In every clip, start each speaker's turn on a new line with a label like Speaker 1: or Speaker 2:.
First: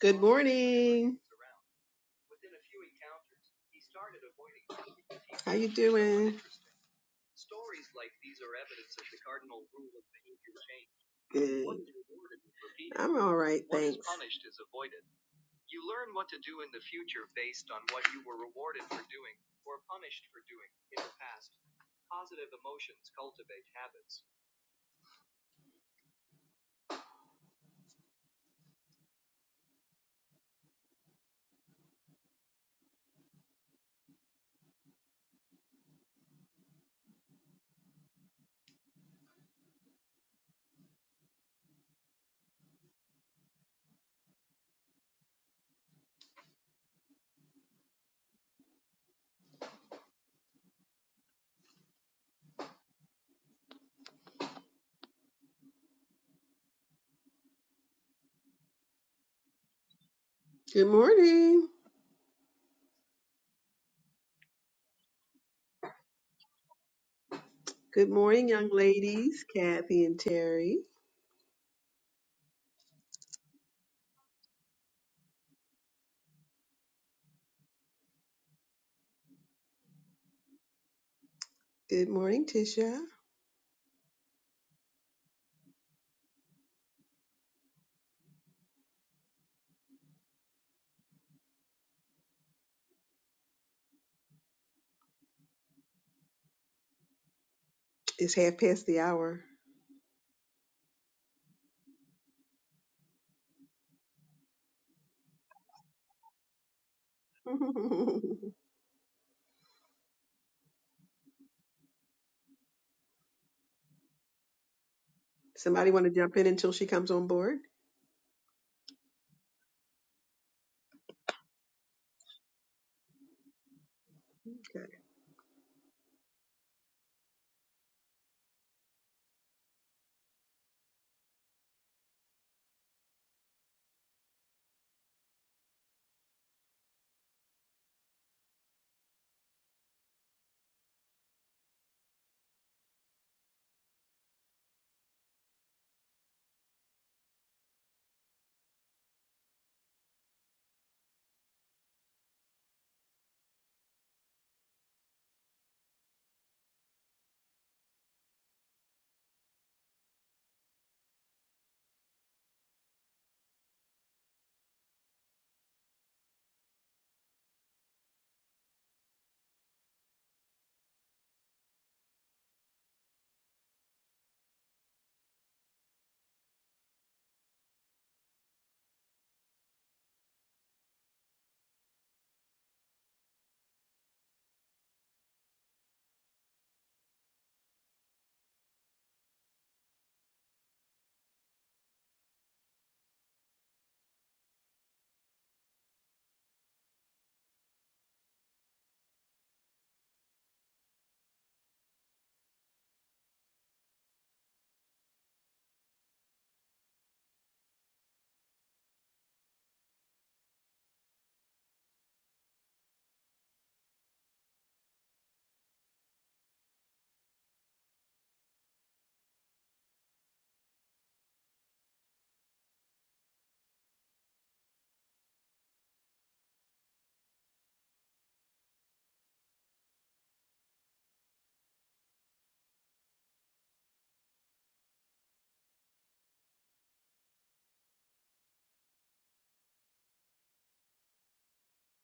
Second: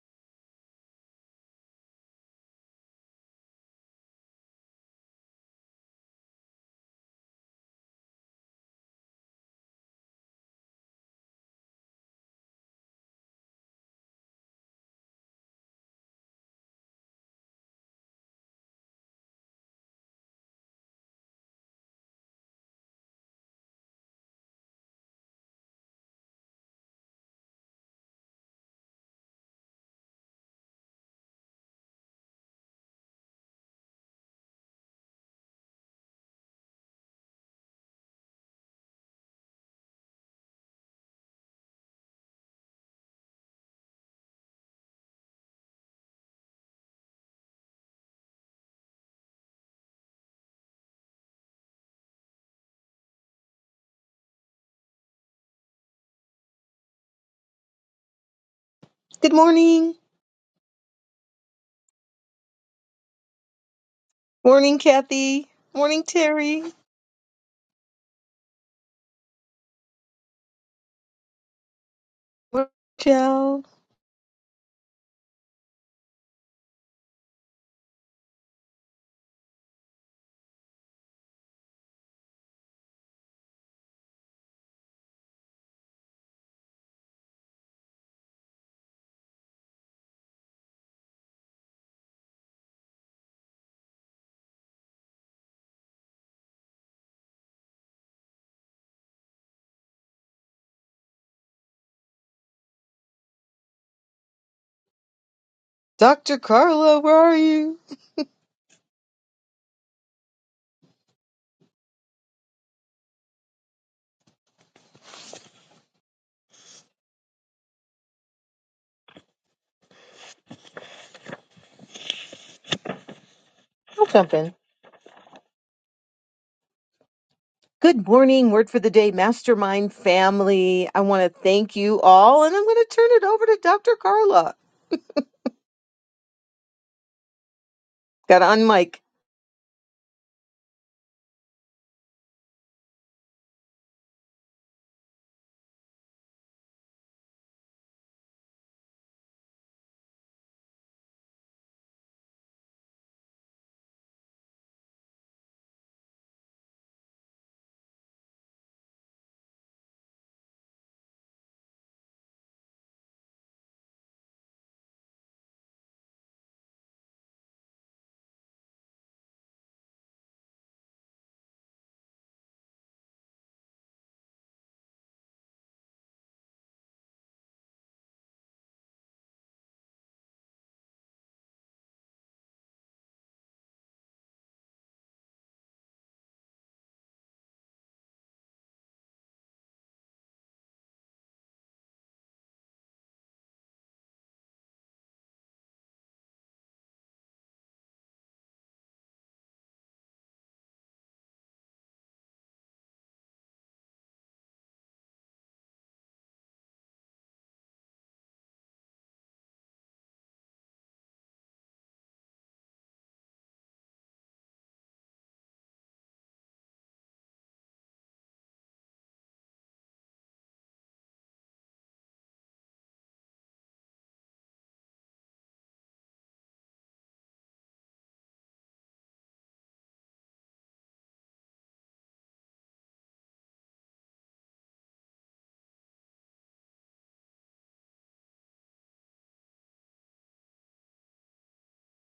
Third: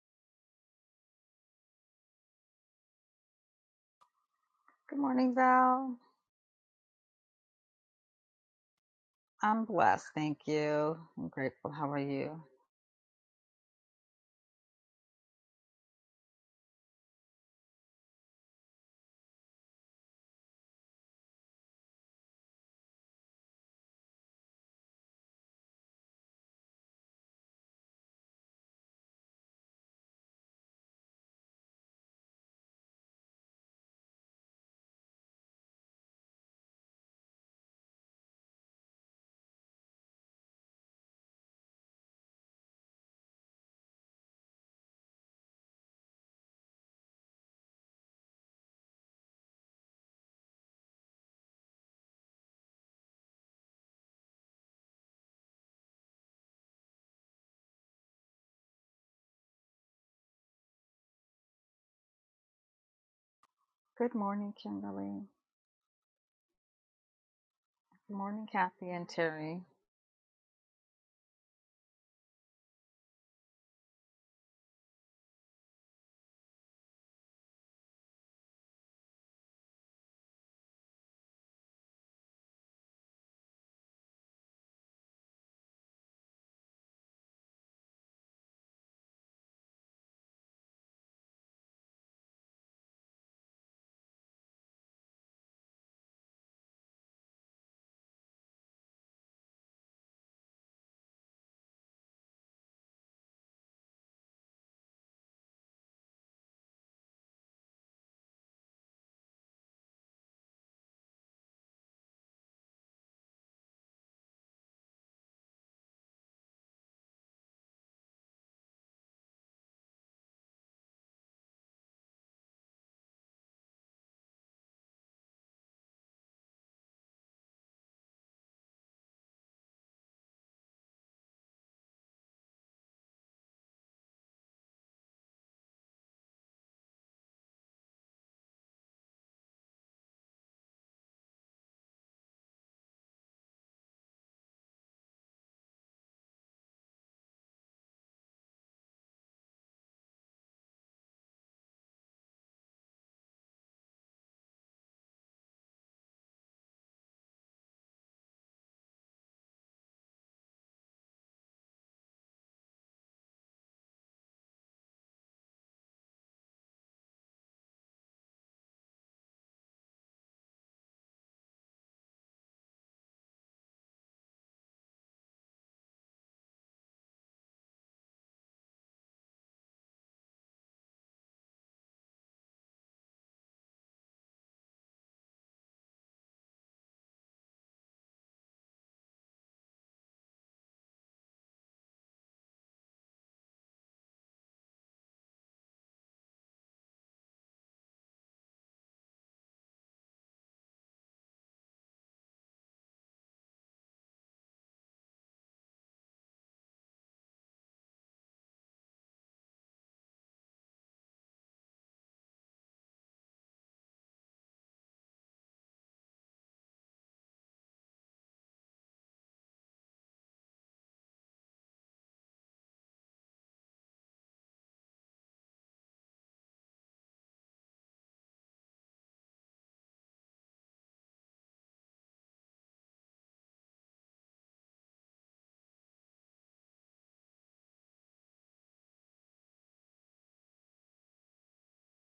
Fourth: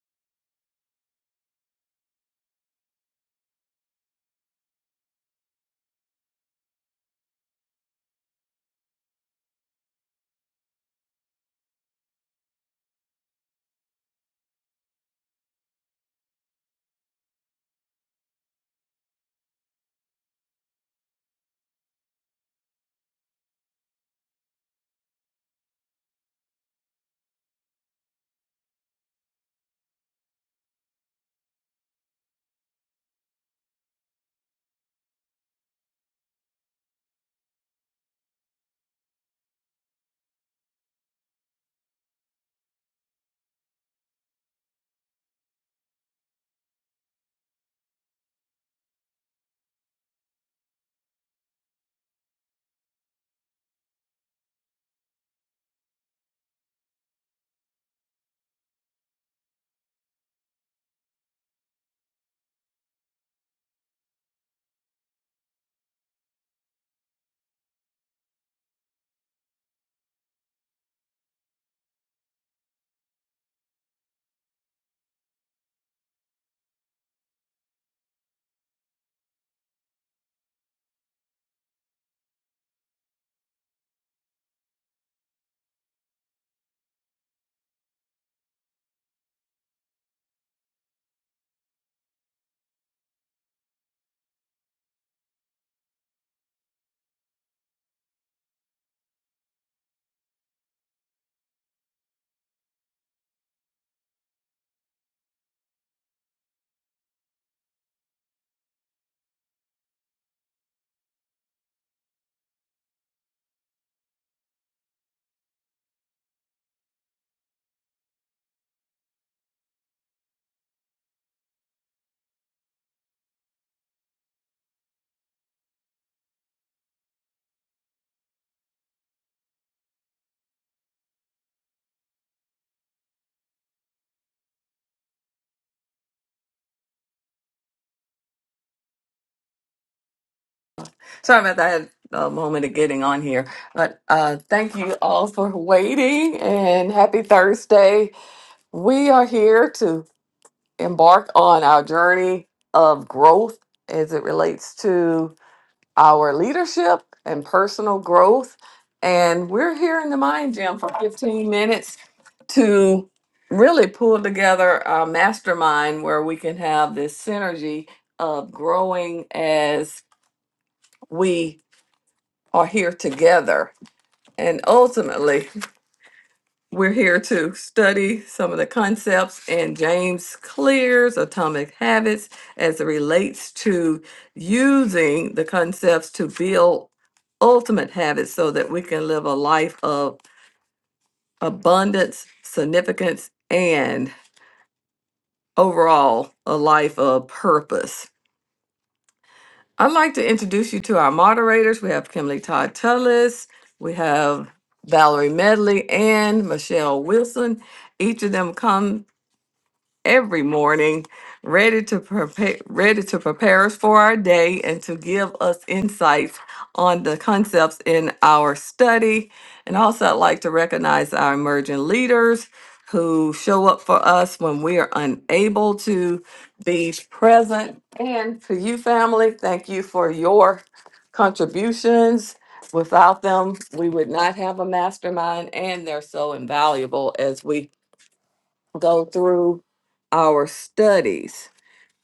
Speaker 1: Good morning.
Speaker 2: Good morning,
Speaker 1: How you
Speaker 2: Val.
Speaker 1: doing?
Speaker 2: I'm blessed, thank you. I'm
Speaker 1: Good.
Speaker 2: grateful. How are you?
Speaker 1: I'm all right, thanks.
Speaker 3: Good morning.
Speaker 1: Good morning.
Speaker 2: Good morning,
Speaker 3: Morning,
Speaker 2: Kimberly.
Speaker 3: Kathy. Morning, Terry.
Speaker 1: Good
Speaker 2: Good morning,
Speaker 1: morning, young
Speaker 2: Kathy and
Speaker 1: ladies,
Speaker 2: Terry.
Speaker 1: Kathy and Terry.
Speaker 3: Morning, Joe.
Speaker 1: Good morning, Tisha. It's half past the hour.
Speaker 3: Dr. Carla, where are you?
Speaker 1: Somebody want to jump in until she comes on board?
Speaker 3: I'll jump in.
Speaker 1: Okay.
Speaker 3: Good morning, word for the day, mastermind family. I want to thank you all, and I'm going to turn it over to Dr. Carla. Got on mic.
Speaker 4: Sorry about that. I had a moment of getting on here. But uh, thank you all for waiting and happy Thursday. We are here to embark on our journey of growth as it relates to our leadership and personal growth. And we're here in the Mind Gym for 15 minutes to really pull together our mastermind where we can have this synergy of growing as we are here together And ultimately, we're here to study some of the concepts in James Clear's Atomic Habits as it relates to using the concepts to build ultimate habits so that we can live a life of abundance, significance, and overall a life of purpose. I'd like to introduce you to our moderators. We have Kimberly Todd Tullis, we have Valerie Medley, and Michelle Wilson. Each of them come every morning, ready to prepare ready to prepare us for our day and to give us insights on the concepts in our study. And also I'd like to recognize our emerging leaders who show up for us when we are unable to be present. And to you family, thank you for your contributions. Without them, we would not have a mastermind, and they're so invaluable as we go through our studies.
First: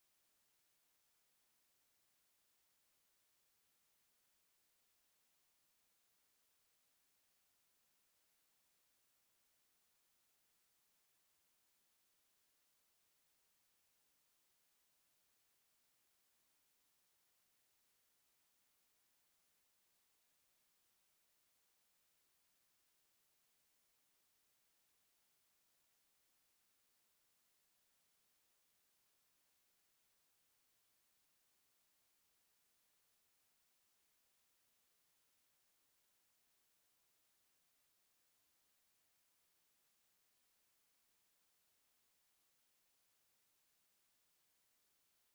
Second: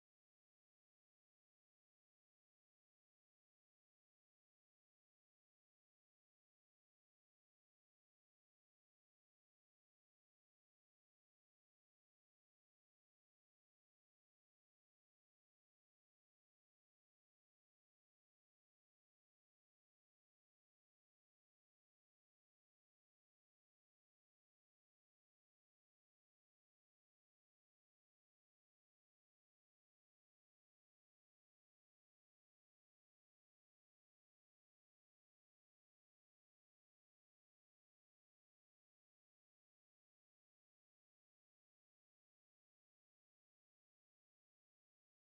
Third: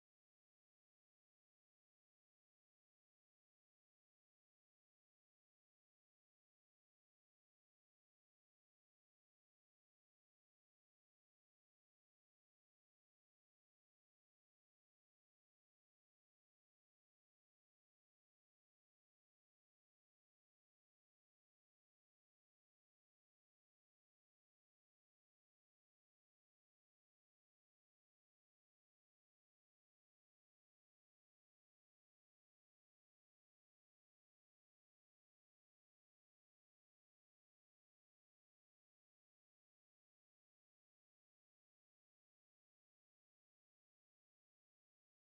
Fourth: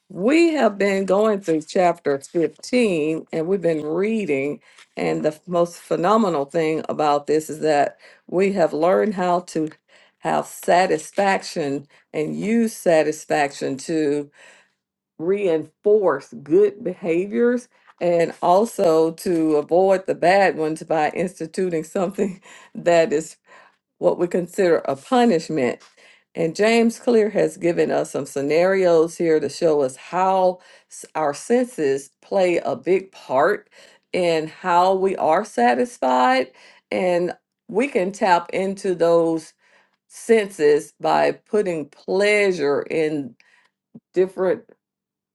Speaker 4: We have been going through chapter 15 and we've been reading. And the most phenomenal thing about this is that we have learned how to have satisfaction and use satisfaction to reinforce good behaviors and also to avoid the bad ones by instituting something that is what we consider a punishment. And James Clear has given us some scenarios here to show us how s- our senses play a big part in how we are satisfied. And we can tap into those senses by putting pleasure in different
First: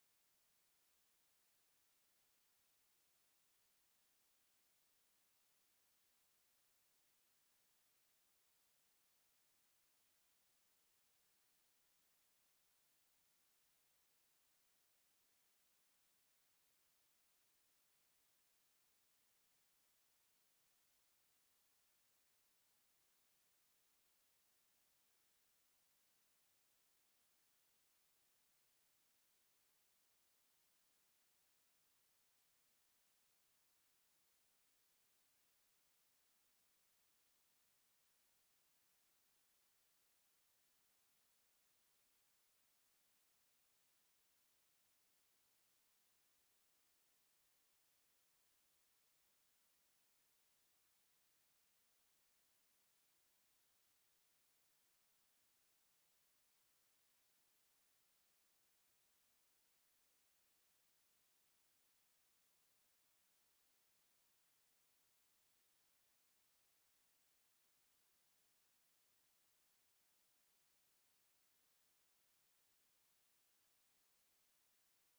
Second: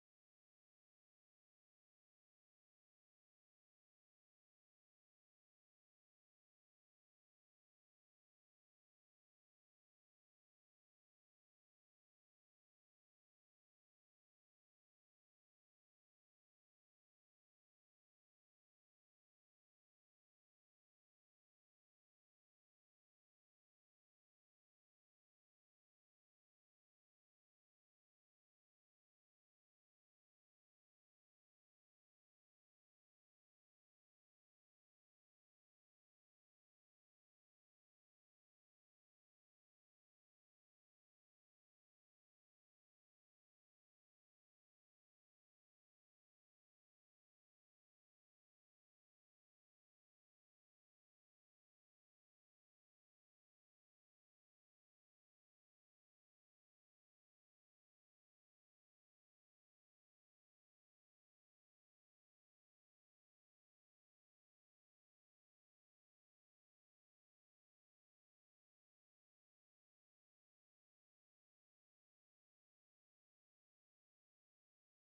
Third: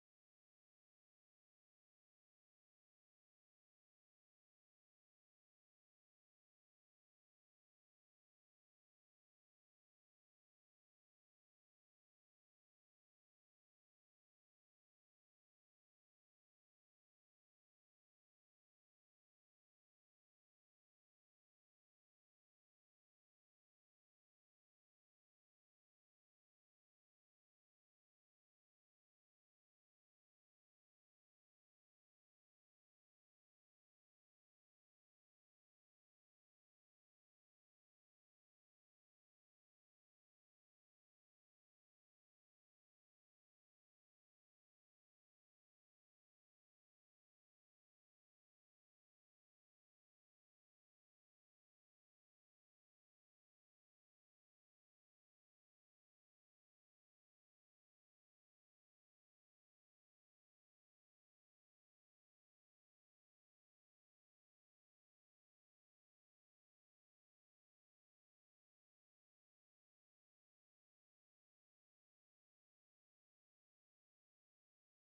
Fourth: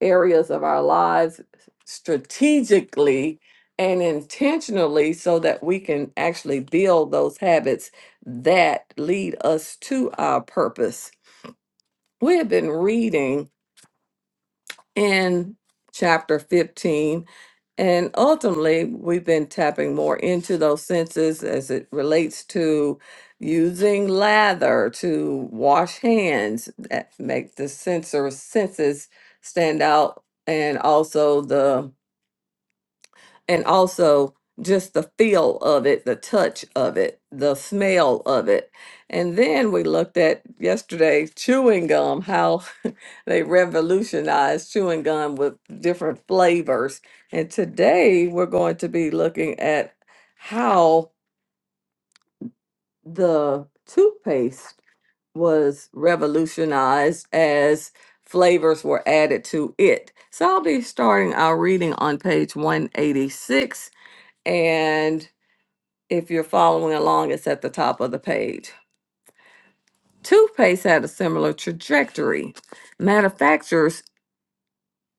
Speaker 4: areas of our lives strategically and intentionally so that we can actually build those habits that lead us to our purpose. We have been reading in chapter 15 and ultimately, we've been tapping more into those senses as it relates to using lather to wash hands that make the sensor senses stand out, and also the and also just the feel of it, the touch of it, the smell of it. And then we looked at yesterday chewing gum, how they revolutionized chewing gum with different flavors. And today we're going to be looking at how the toothpaste was revolutionized as flavors were added to it. So I'll be starting our reading on page 186 and if you're following along, it's at the top of the page. Toothpaste had a similar trajectory. Manufacturers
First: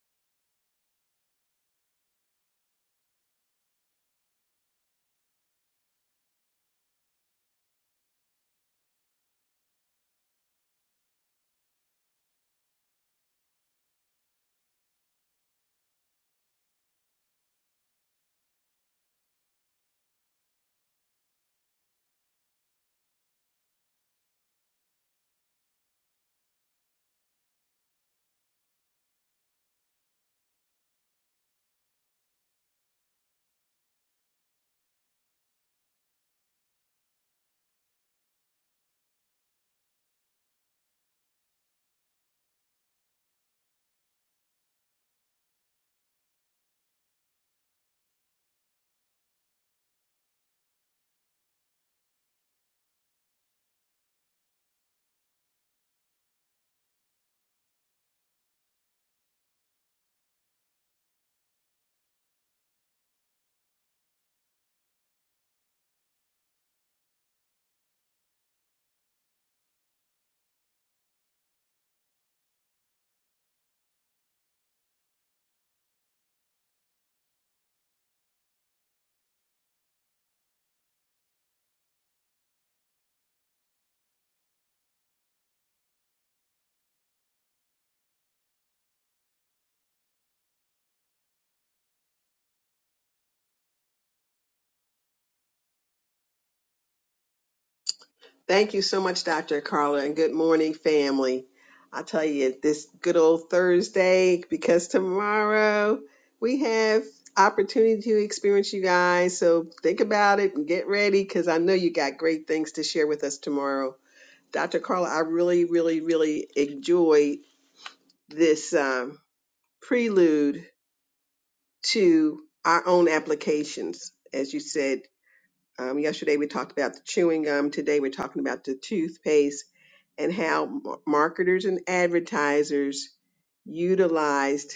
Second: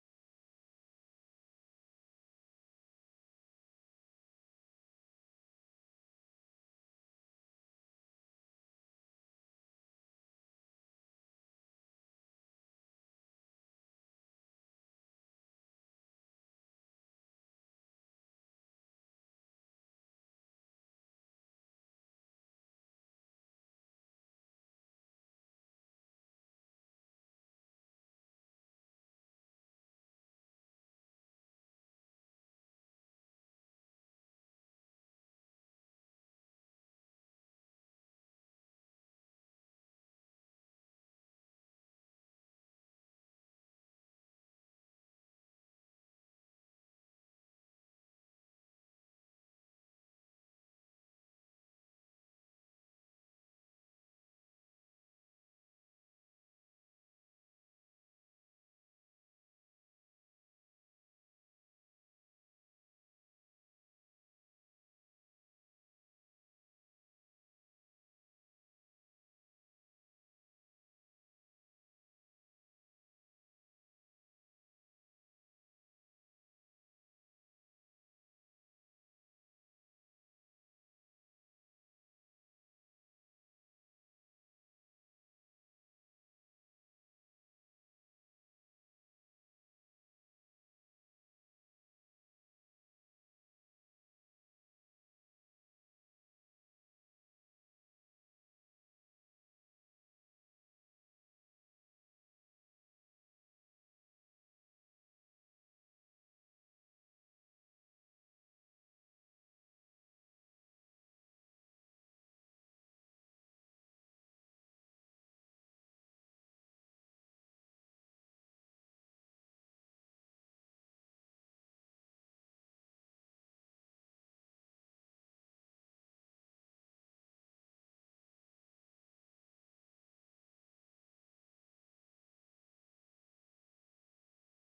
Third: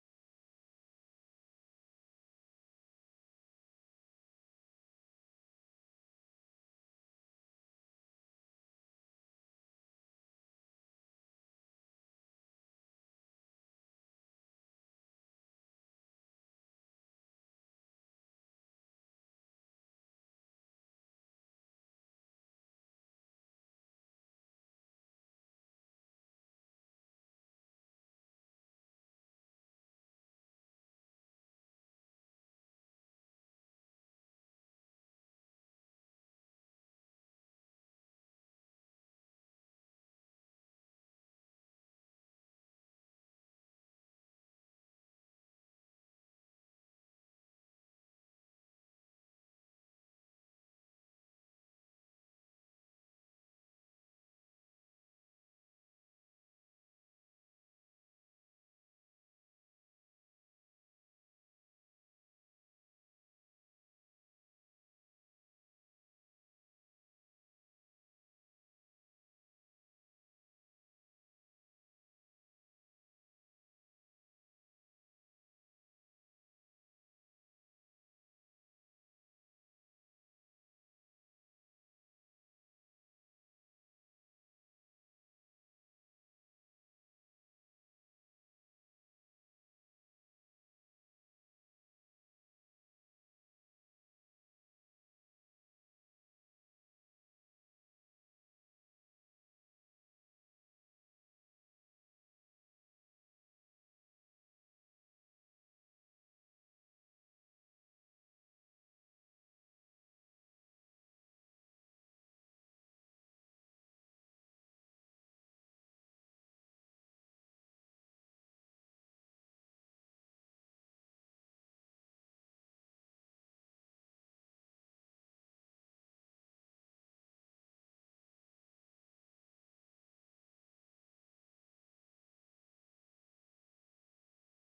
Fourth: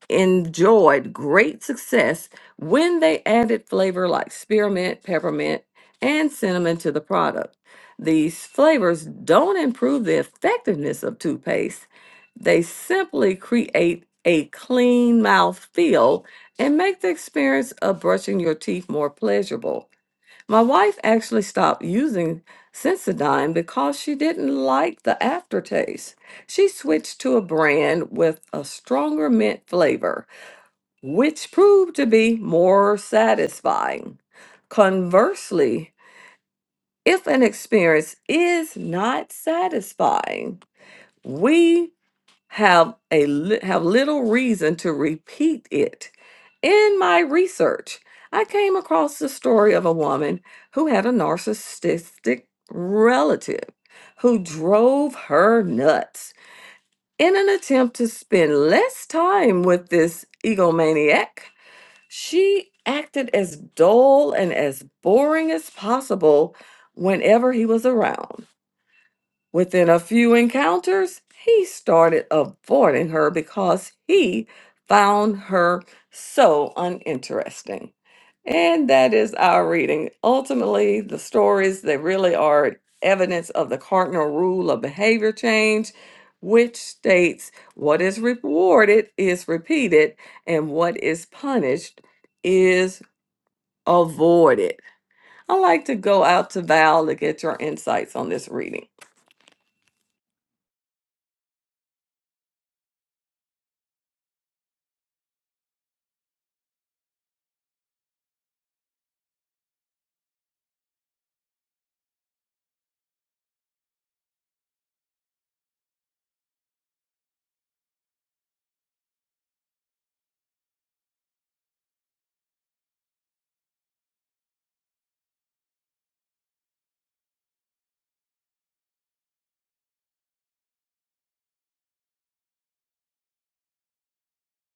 Speaker 4: enjoyed great success when they added flavor like spearmint, peppermint, and cinnamon to the product. These flavors don't improve the effectiveness of toothpaste, they simply create a clean mouth feel and make the experience of brushing your teeth more pleasurable. My wife actually stopped using Sensodyne because she didn't like the aftertaste. She switched to a brand with a stronger mint flavor, which proved to be more satisfying. Conversely, if an experience is not satisfying, we have a li- have little reason to repeat it. In my research, I came across the story of a woman who had a narcissistic relative who drove her nuts. In an attempt to spend less time with this egomaniac, she acted as dull and as boring as possible whenever he was around. Within a few encounters, he started avoiding her because he found her so uninteresting. And that is our reading. Ultimately, the stories they really are evidence of the cardinal rule of behavior change, which states what is rewarded is repeated and what is punished is avoided. I like to go out to Val to get your insights on this
Speaker 1: Thank
Speaker 4: reading.
Speaker 1: you so much, Dr. Carla, and good morning, family. I tell you, this good old Thursday, because tomorrow we have opportunity to experience you guys. So think about it and get ready, because I know you got great things to share with us tomorrow. Dr. Carla, I really, really, really enjoyed this um, prelude to our own applications, as you said um, yesterday we talked about the chewing gum. Today we're talking about the toothpaste and how mar- marketers and advertisers utilized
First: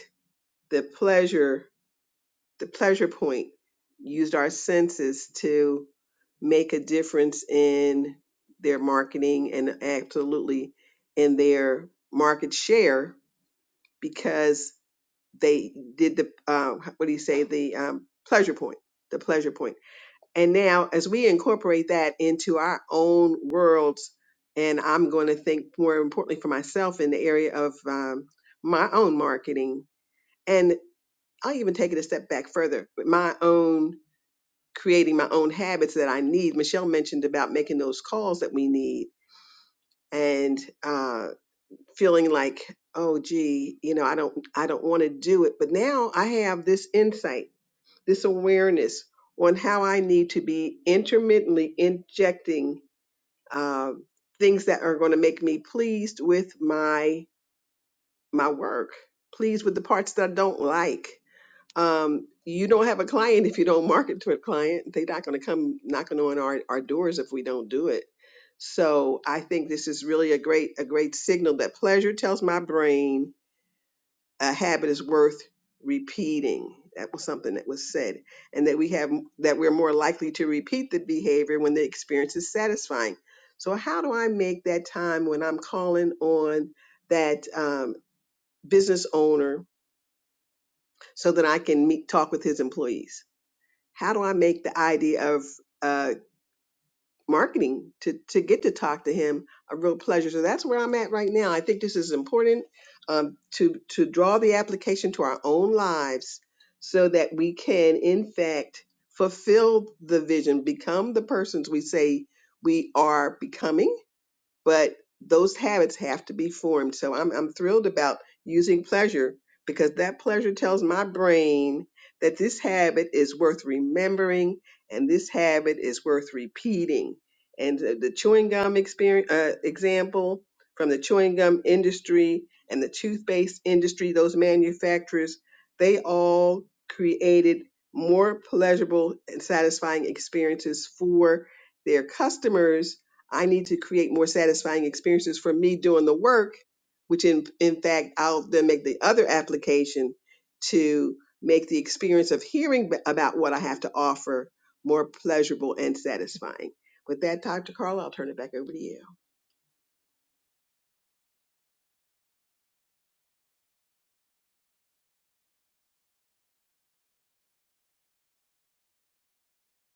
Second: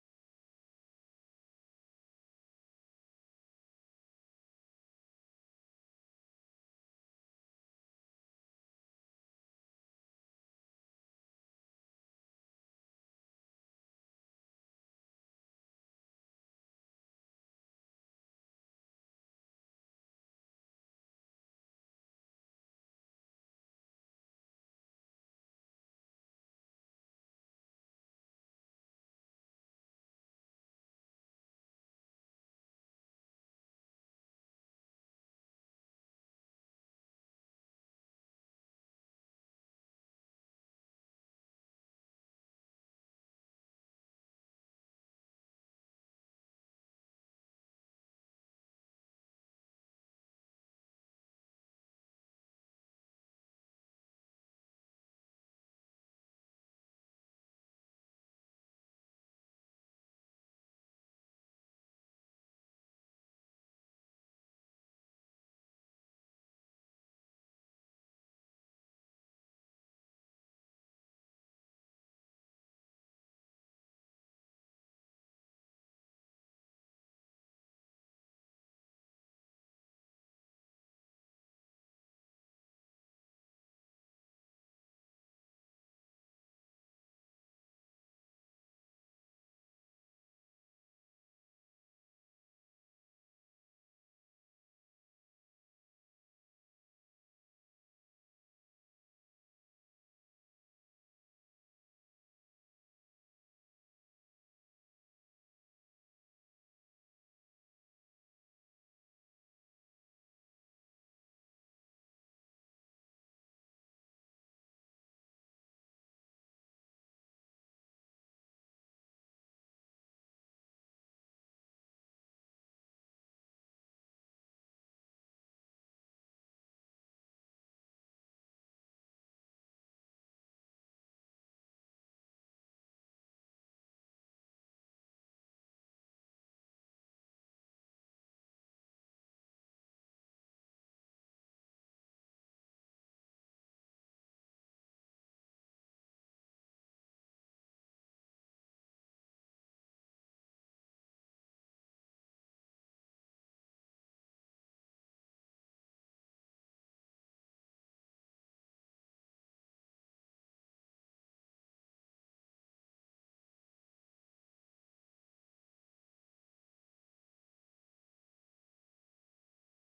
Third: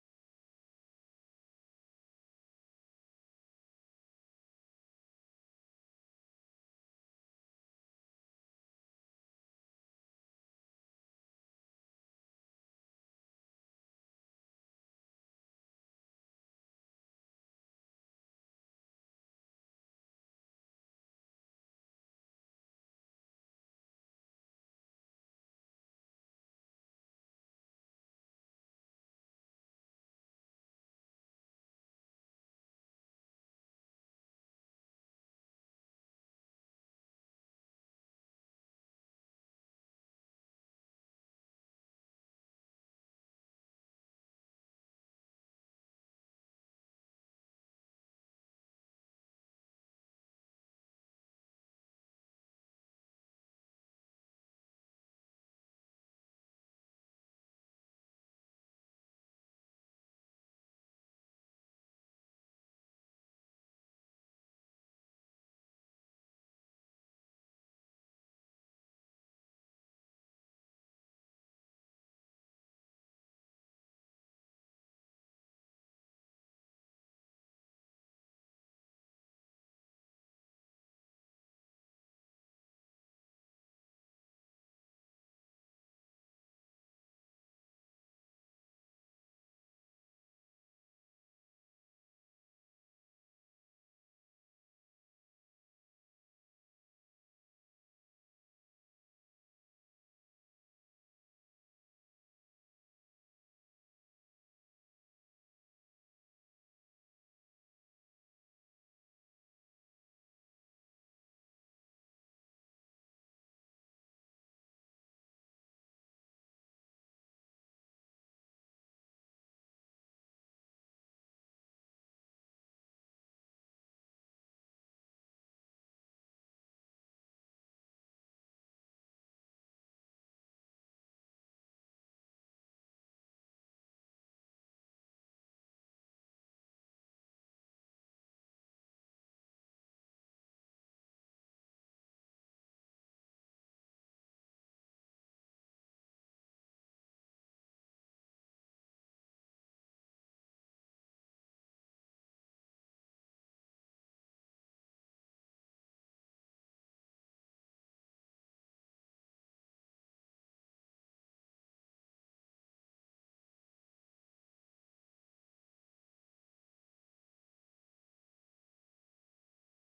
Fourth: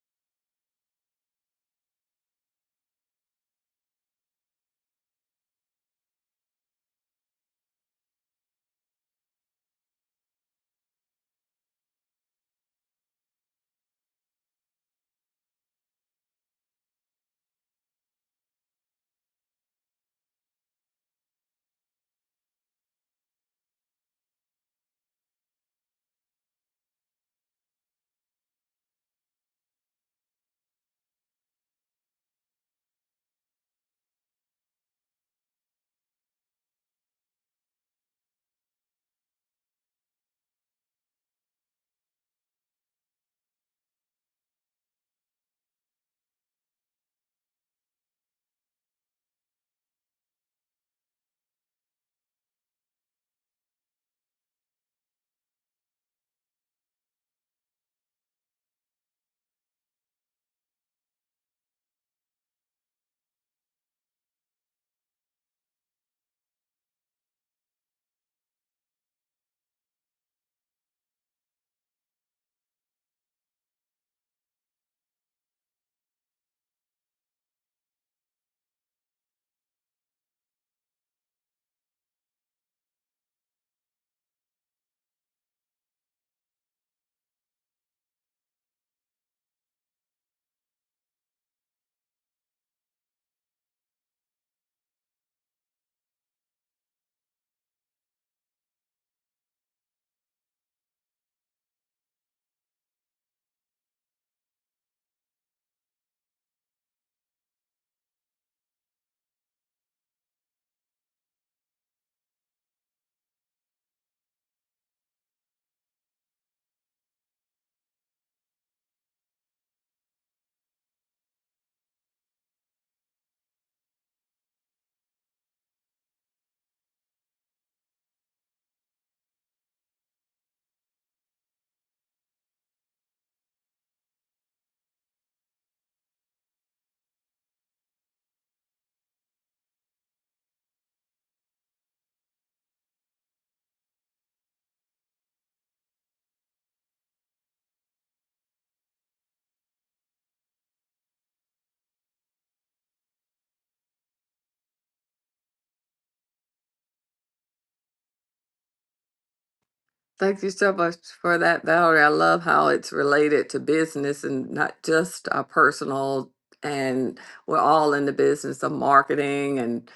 Speaker 1: the pleasure, the pleasure point, used our senses to make a difference in their marketing and absolutely in their market share because they did the uh, what do you say the um, pleasure point, the pleasure point. And now, as we incorporate that into our own worlds, and I'm going to think more importantly for myself in the area of um, my own marketing, and I'll even take it a step back further with my own creating my own habits that I need. Michelle mentioned about making those calls that we need and uh, feeling like, oh, gee, you know, I don't, I don't want to do it. But now I have this insight, this awareness on how I need to be intermittently injecting uh, things that are going to make me pleased with my my work pleased with the parts that i don't like um, you don't have a client if you don't market to a client they're not going to come knocking on our, our doors if we don't do it so i think this is really a great a great signal that pleasure tells my brain a habit is worth repeating. That was something that was said, and that we have that we're more likely to repeat the behavior when the experience is satisfying. So, how do I make that time when I'm calling on that um, business owner so that I can meet talk with his employees? How do I make the idea of uh, marketing to to get to talk to him a real pleasure so that's where i'm at right now i think this is important um, to to draw the application to our own lives so that we can in fact fulfill the vision become the persons we say we are becoming but those habits have to be formed. So I'm I'm thrilled about using pleasure because that pleasure tells my brain that this habit is worth remembering and this habit is worth repeating. And the, the chewing gum experience uh, example from the chewing gum industry and the toothpaste industry, those manufacturers, they all created more pleasurable and satisfying experiences for their customers I need to create more satisfying experiences for me doing the work, which in, in fact, I'll then make the other application to make the experience of hearing b- about what I have to offer more pleasurable and satisfying. With that, Dr. Carla, I'll turn it back over to you.
Speaker 4: Thank you so much for that, Valerie. I love how it's related to business and not just our personal. And we're all in the business of marketing, and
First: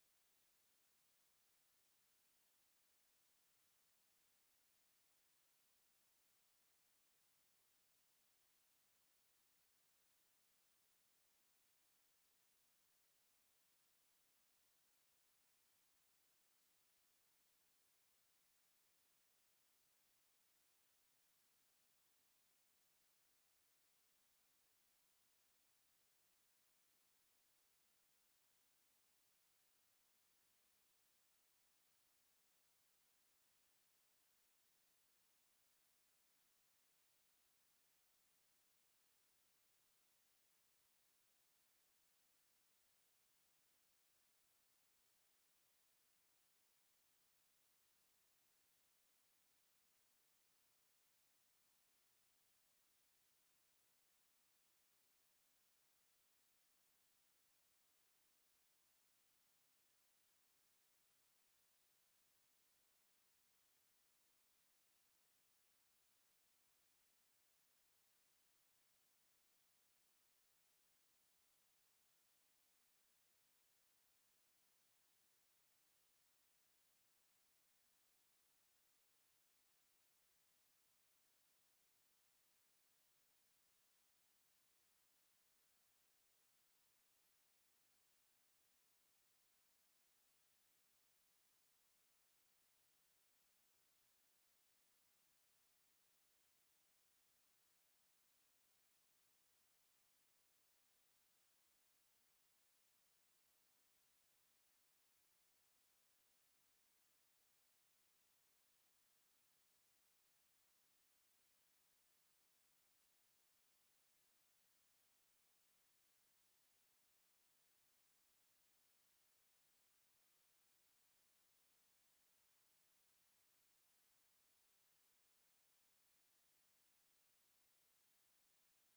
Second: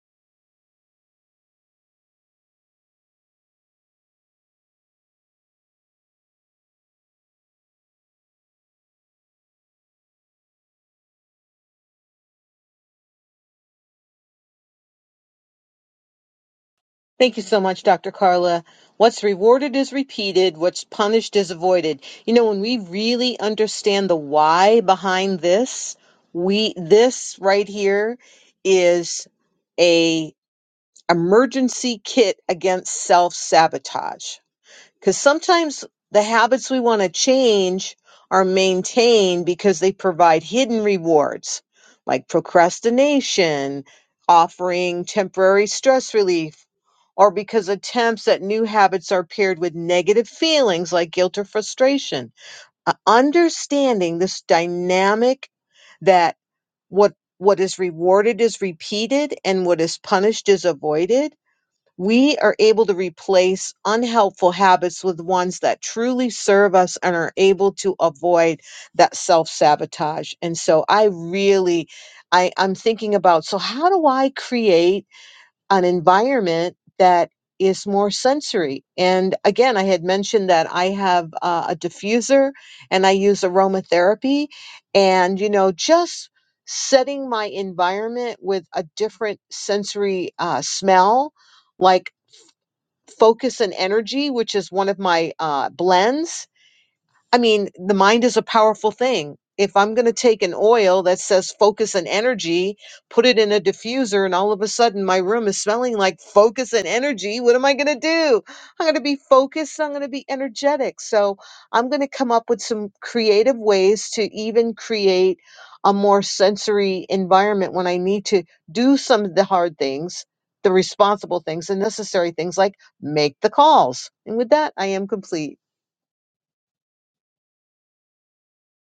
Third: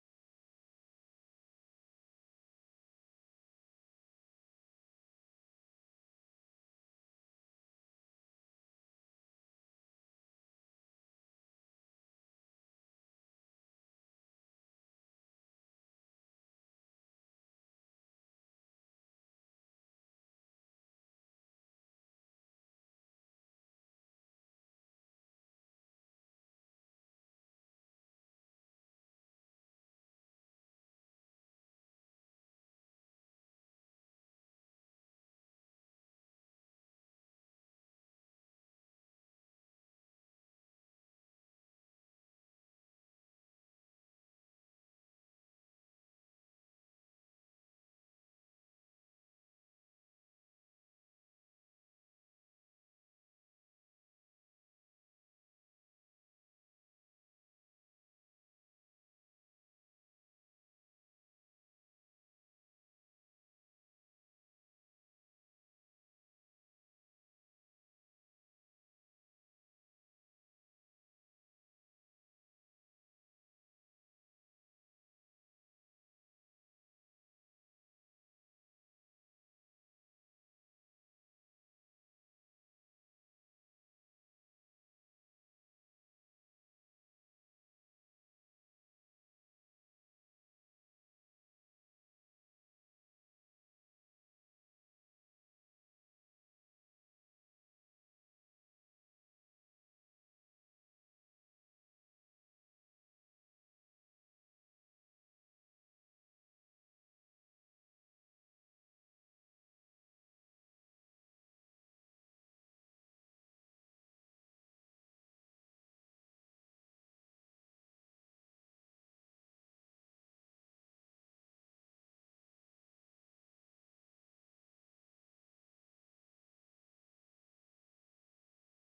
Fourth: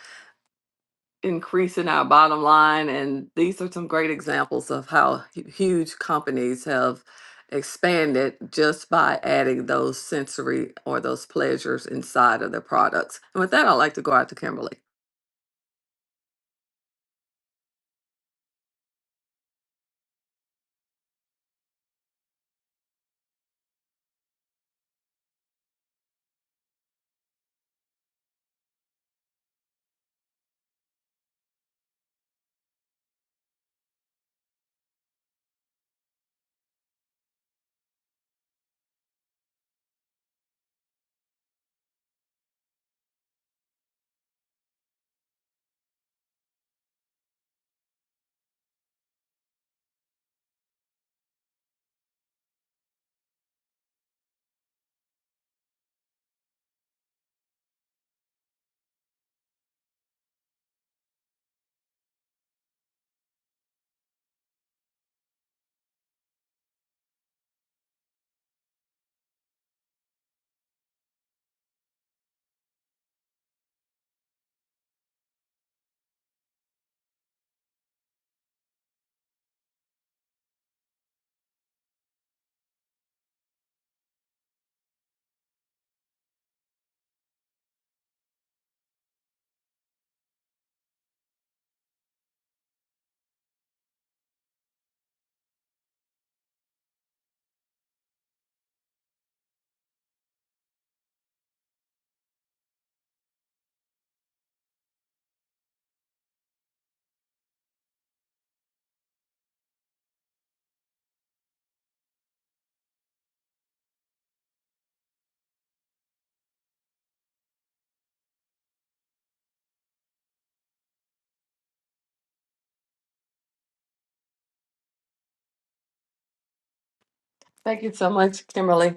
Speaker 4: increasing our bottom line. And these are some great examples of how hu- huge companies have expanded just by adding those sensory or those pleasures inside of their products. And with that, I'd like to go out to Kimberly.
Speaker 3: Thank you so much, Dr. Carla. What's rewarded is repeated, what's punished is avoided. You know, when we really understand the why behind this, we this right here is a emergency kit against self sabotage. Because sometimes the habits we want to change are maintained because they provide hidden rewards like procrastination, offering temporary stress relief, or because attempts at new habits are paired with negative feelings like guilt or frustration. Uh, understanding this dynamic that what what is rewarded is repeated and what is punished is avoided we are able to replace unhelpful habits with ones that truly serve us and are able to avoid that self-sabotage and so i really I, i'm thinking about so how do i create an environment that is more sensory and again i had mentioned that i have uh, a diffuser and i use aromatherapy and you know just setting my environment with a different sensory uh, smell like focus and energy, which is one of my uh, blends I mean, the mind is a powerful thing. If I'm going to take an oil that says focus and energy, put it in a diffuser, and all of a sudden my room is smelling like focus and energy, what am I going to do? I'm going to be focused, I'm going to be energetic. So I'm going to come up with some creative ways to even create a more sensory environment when I need to do some of the hard things, the responsible things, the necessary things like make the calls. And with that, I am complete.
Speaker 4: Thank you so much, Kimberly.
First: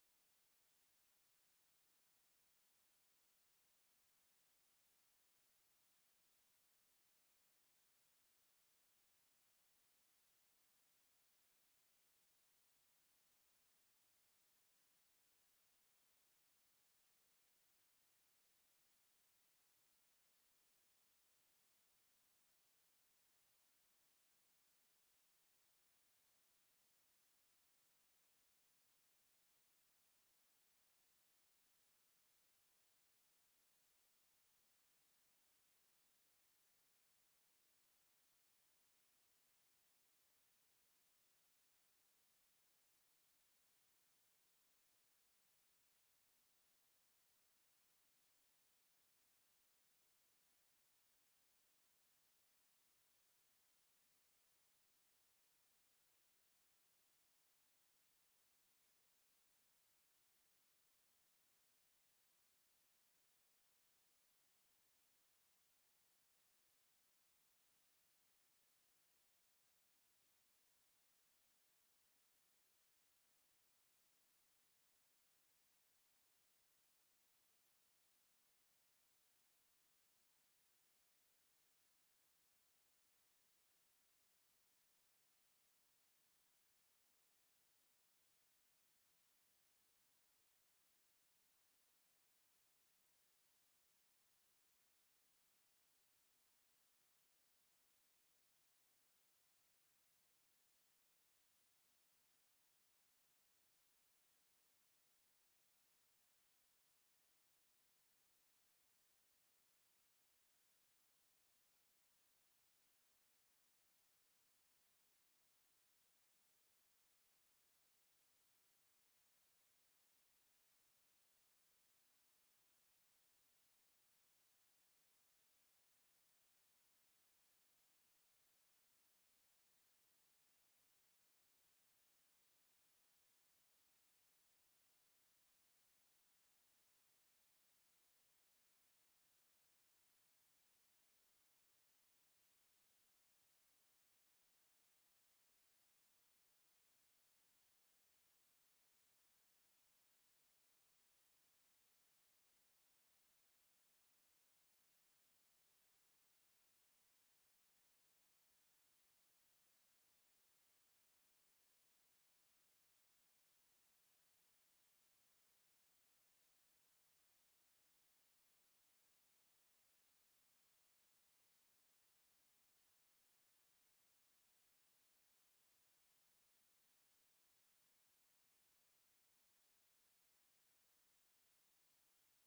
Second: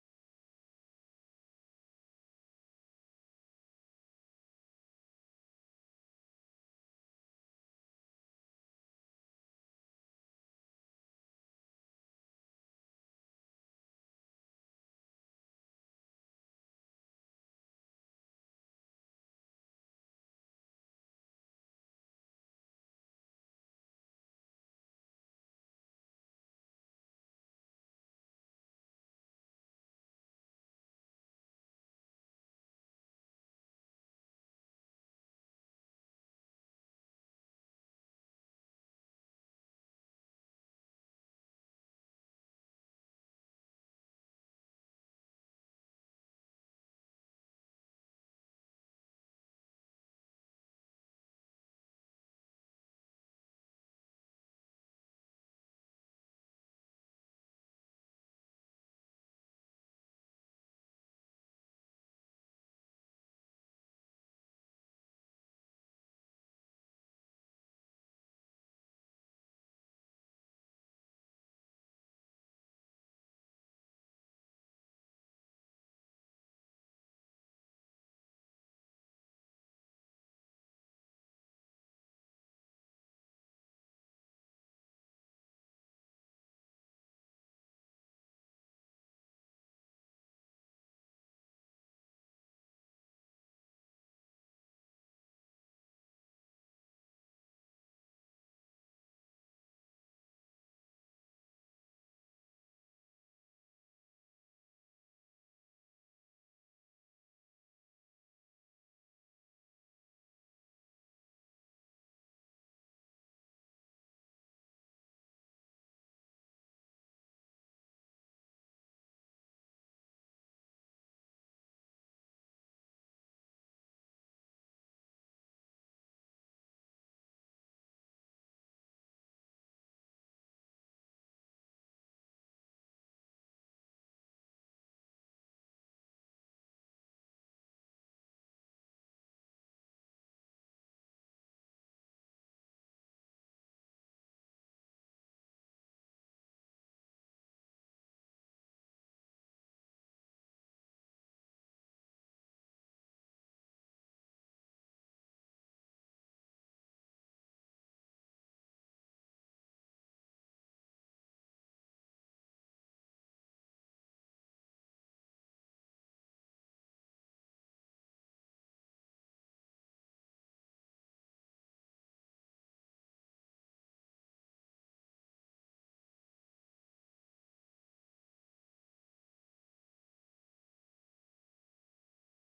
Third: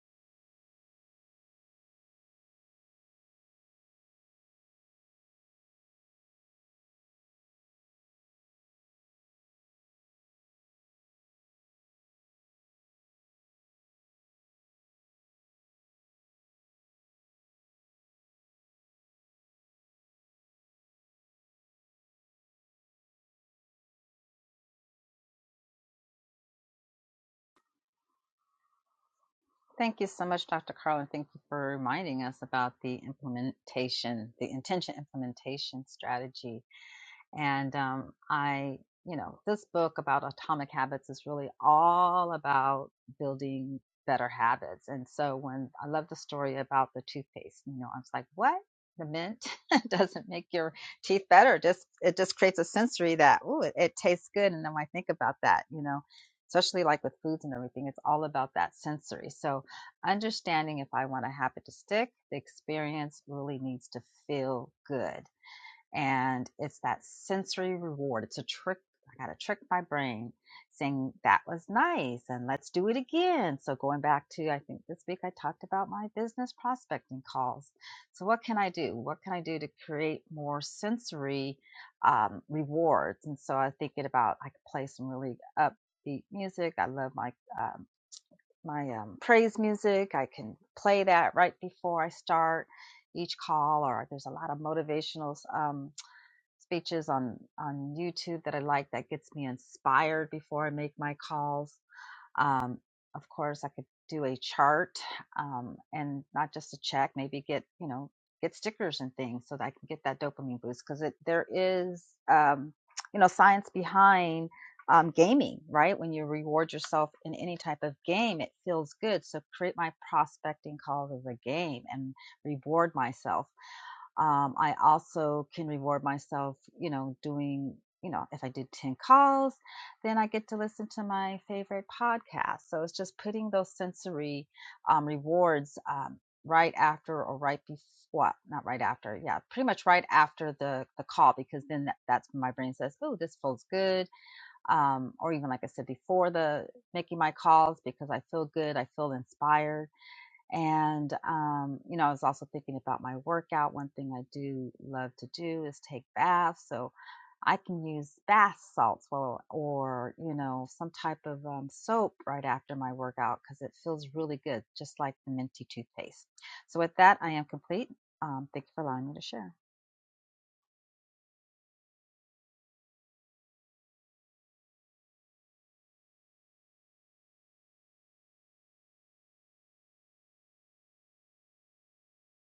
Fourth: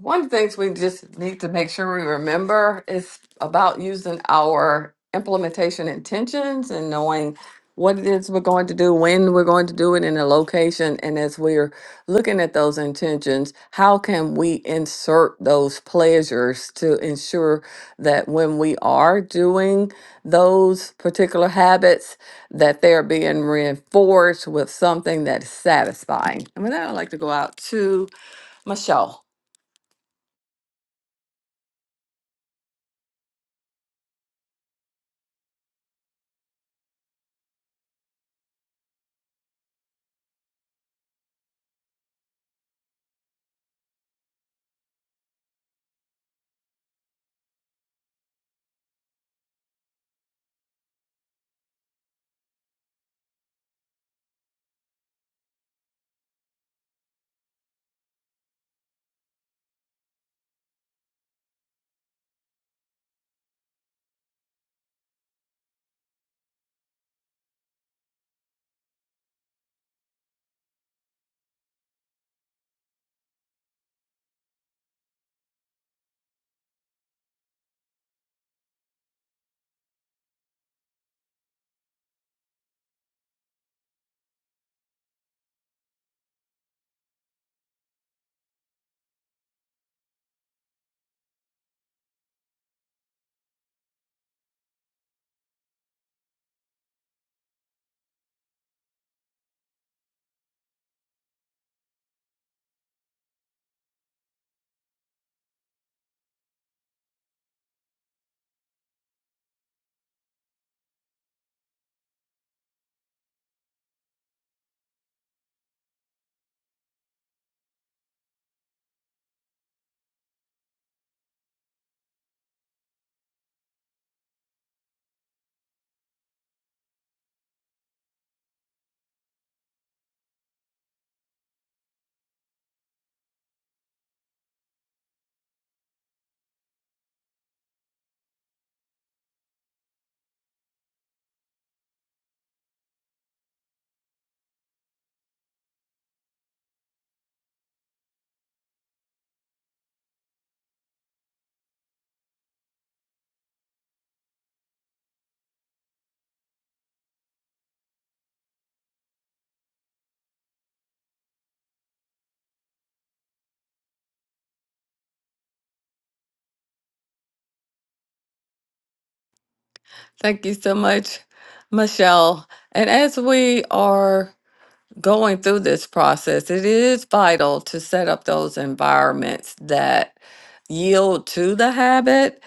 Speaker 4: One of the things we just need to make sure we remember is about using our implementation intentions and knowing what it is we're going to do, when we're going to do it, in a location. And as we're looking at those intentions, how can we insert those pleasures to ensure that when we are doing those particular habits, that they are being reinforced with something that's satisfying. And with that, I'd like to go out to Michelle.
Speaker 2: Thank you so much, Dr. Carlin. Thank you for reminding us about the implementation, the intention implementation strategy And um, I, you know, this book about atomic habits is really all about building better habits. And so when I love the story about the toothpaste, you know, I was like, what? The mint doesn't make your teeth better. Just it just creates a sensory that ooh, it, it tastes good. And then when I think about that, you know, especially like with foods and everything, it's all about that sensory. So understanding if I want a habit to stick, the experience really needs to feel good and it's that sensory reward. It's a trick. I got to trick my brain saying that was nice and let's do it again. So going back to, I think this week I talked about my business prospecting calls. So what can I do? What can I do to create more sensory um, rewards? And so I am thinking about, I could play some really upbeat music. I love my, um, my um, praise music. I can play that right before I start each call or there's a lot of motivational um, speeches on on YouTube that I like that gets me inspired before I make my calls. Um, of course, I could do a chart um, and not just a check. Maybe get you know get stickers and things so that I can get that dopamine boost because it there is um, you know science behind um, gaming right when you reward yourself in any type of game it feels good so create my prospecting calls as a game and reward myself um, I also can reward myself, you know, doing, you know, if I did 10 calls, then I get to listen to my favorite podcast. So it's just putting those sensory um, rewards um, right after or right before, not right after, yeah, pretty much right after the, the call, because then that, that's when my brain says, oh, this feels good. Um, or even like I said before the making my calls, because I feel good, I feel inspired and, um, you know, I was also thinking about my workout. One thing I do love to do is take baths. So I can use bath salts or, or you know, some type of um, soap right after my workout because it feels really good, just like the minty toothpaste. So, with that, I am complete. Um, thank you for allowing me to share.
Speaker 4: Thank you so much, Michelle. And as we are going through this process, it is vital to set up those environments that yield to the habit,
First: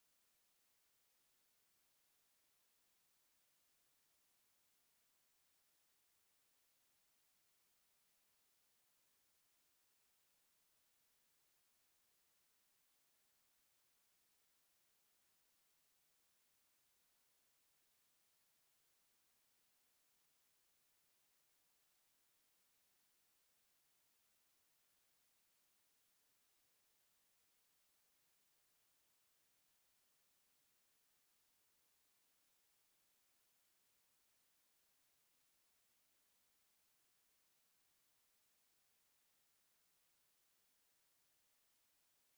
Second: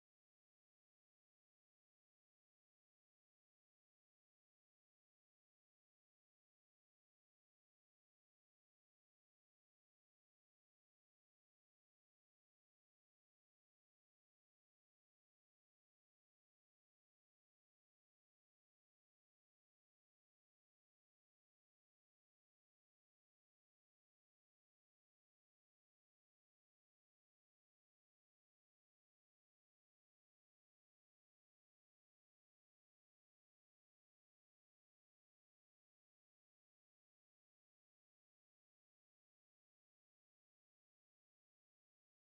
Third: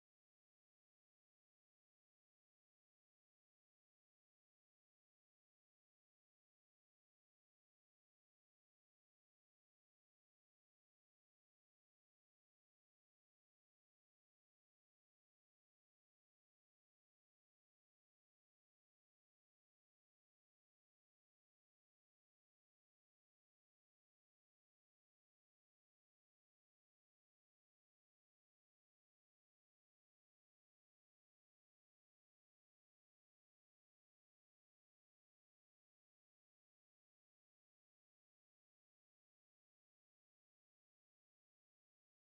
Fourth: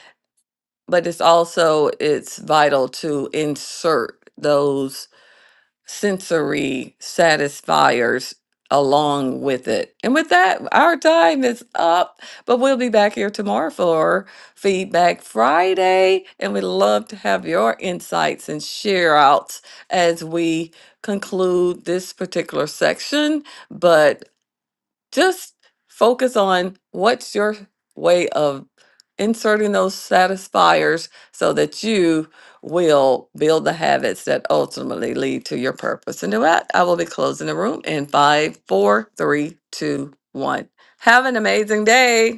Speaker 4: but it's also it's vital to insert those sensory satisfiers along with it. And with that, our time is up, but we'll be back here tomorrow for Feedback Friday. And we'd love to have your insights and share outs as we conclude this particular section. But just focus on what's your way of inserting those satisfiers so that you will build the habits that ultimately lead to your purpose. And with that, I will be closing the room in five, four, three, two, one. Have an amazing day.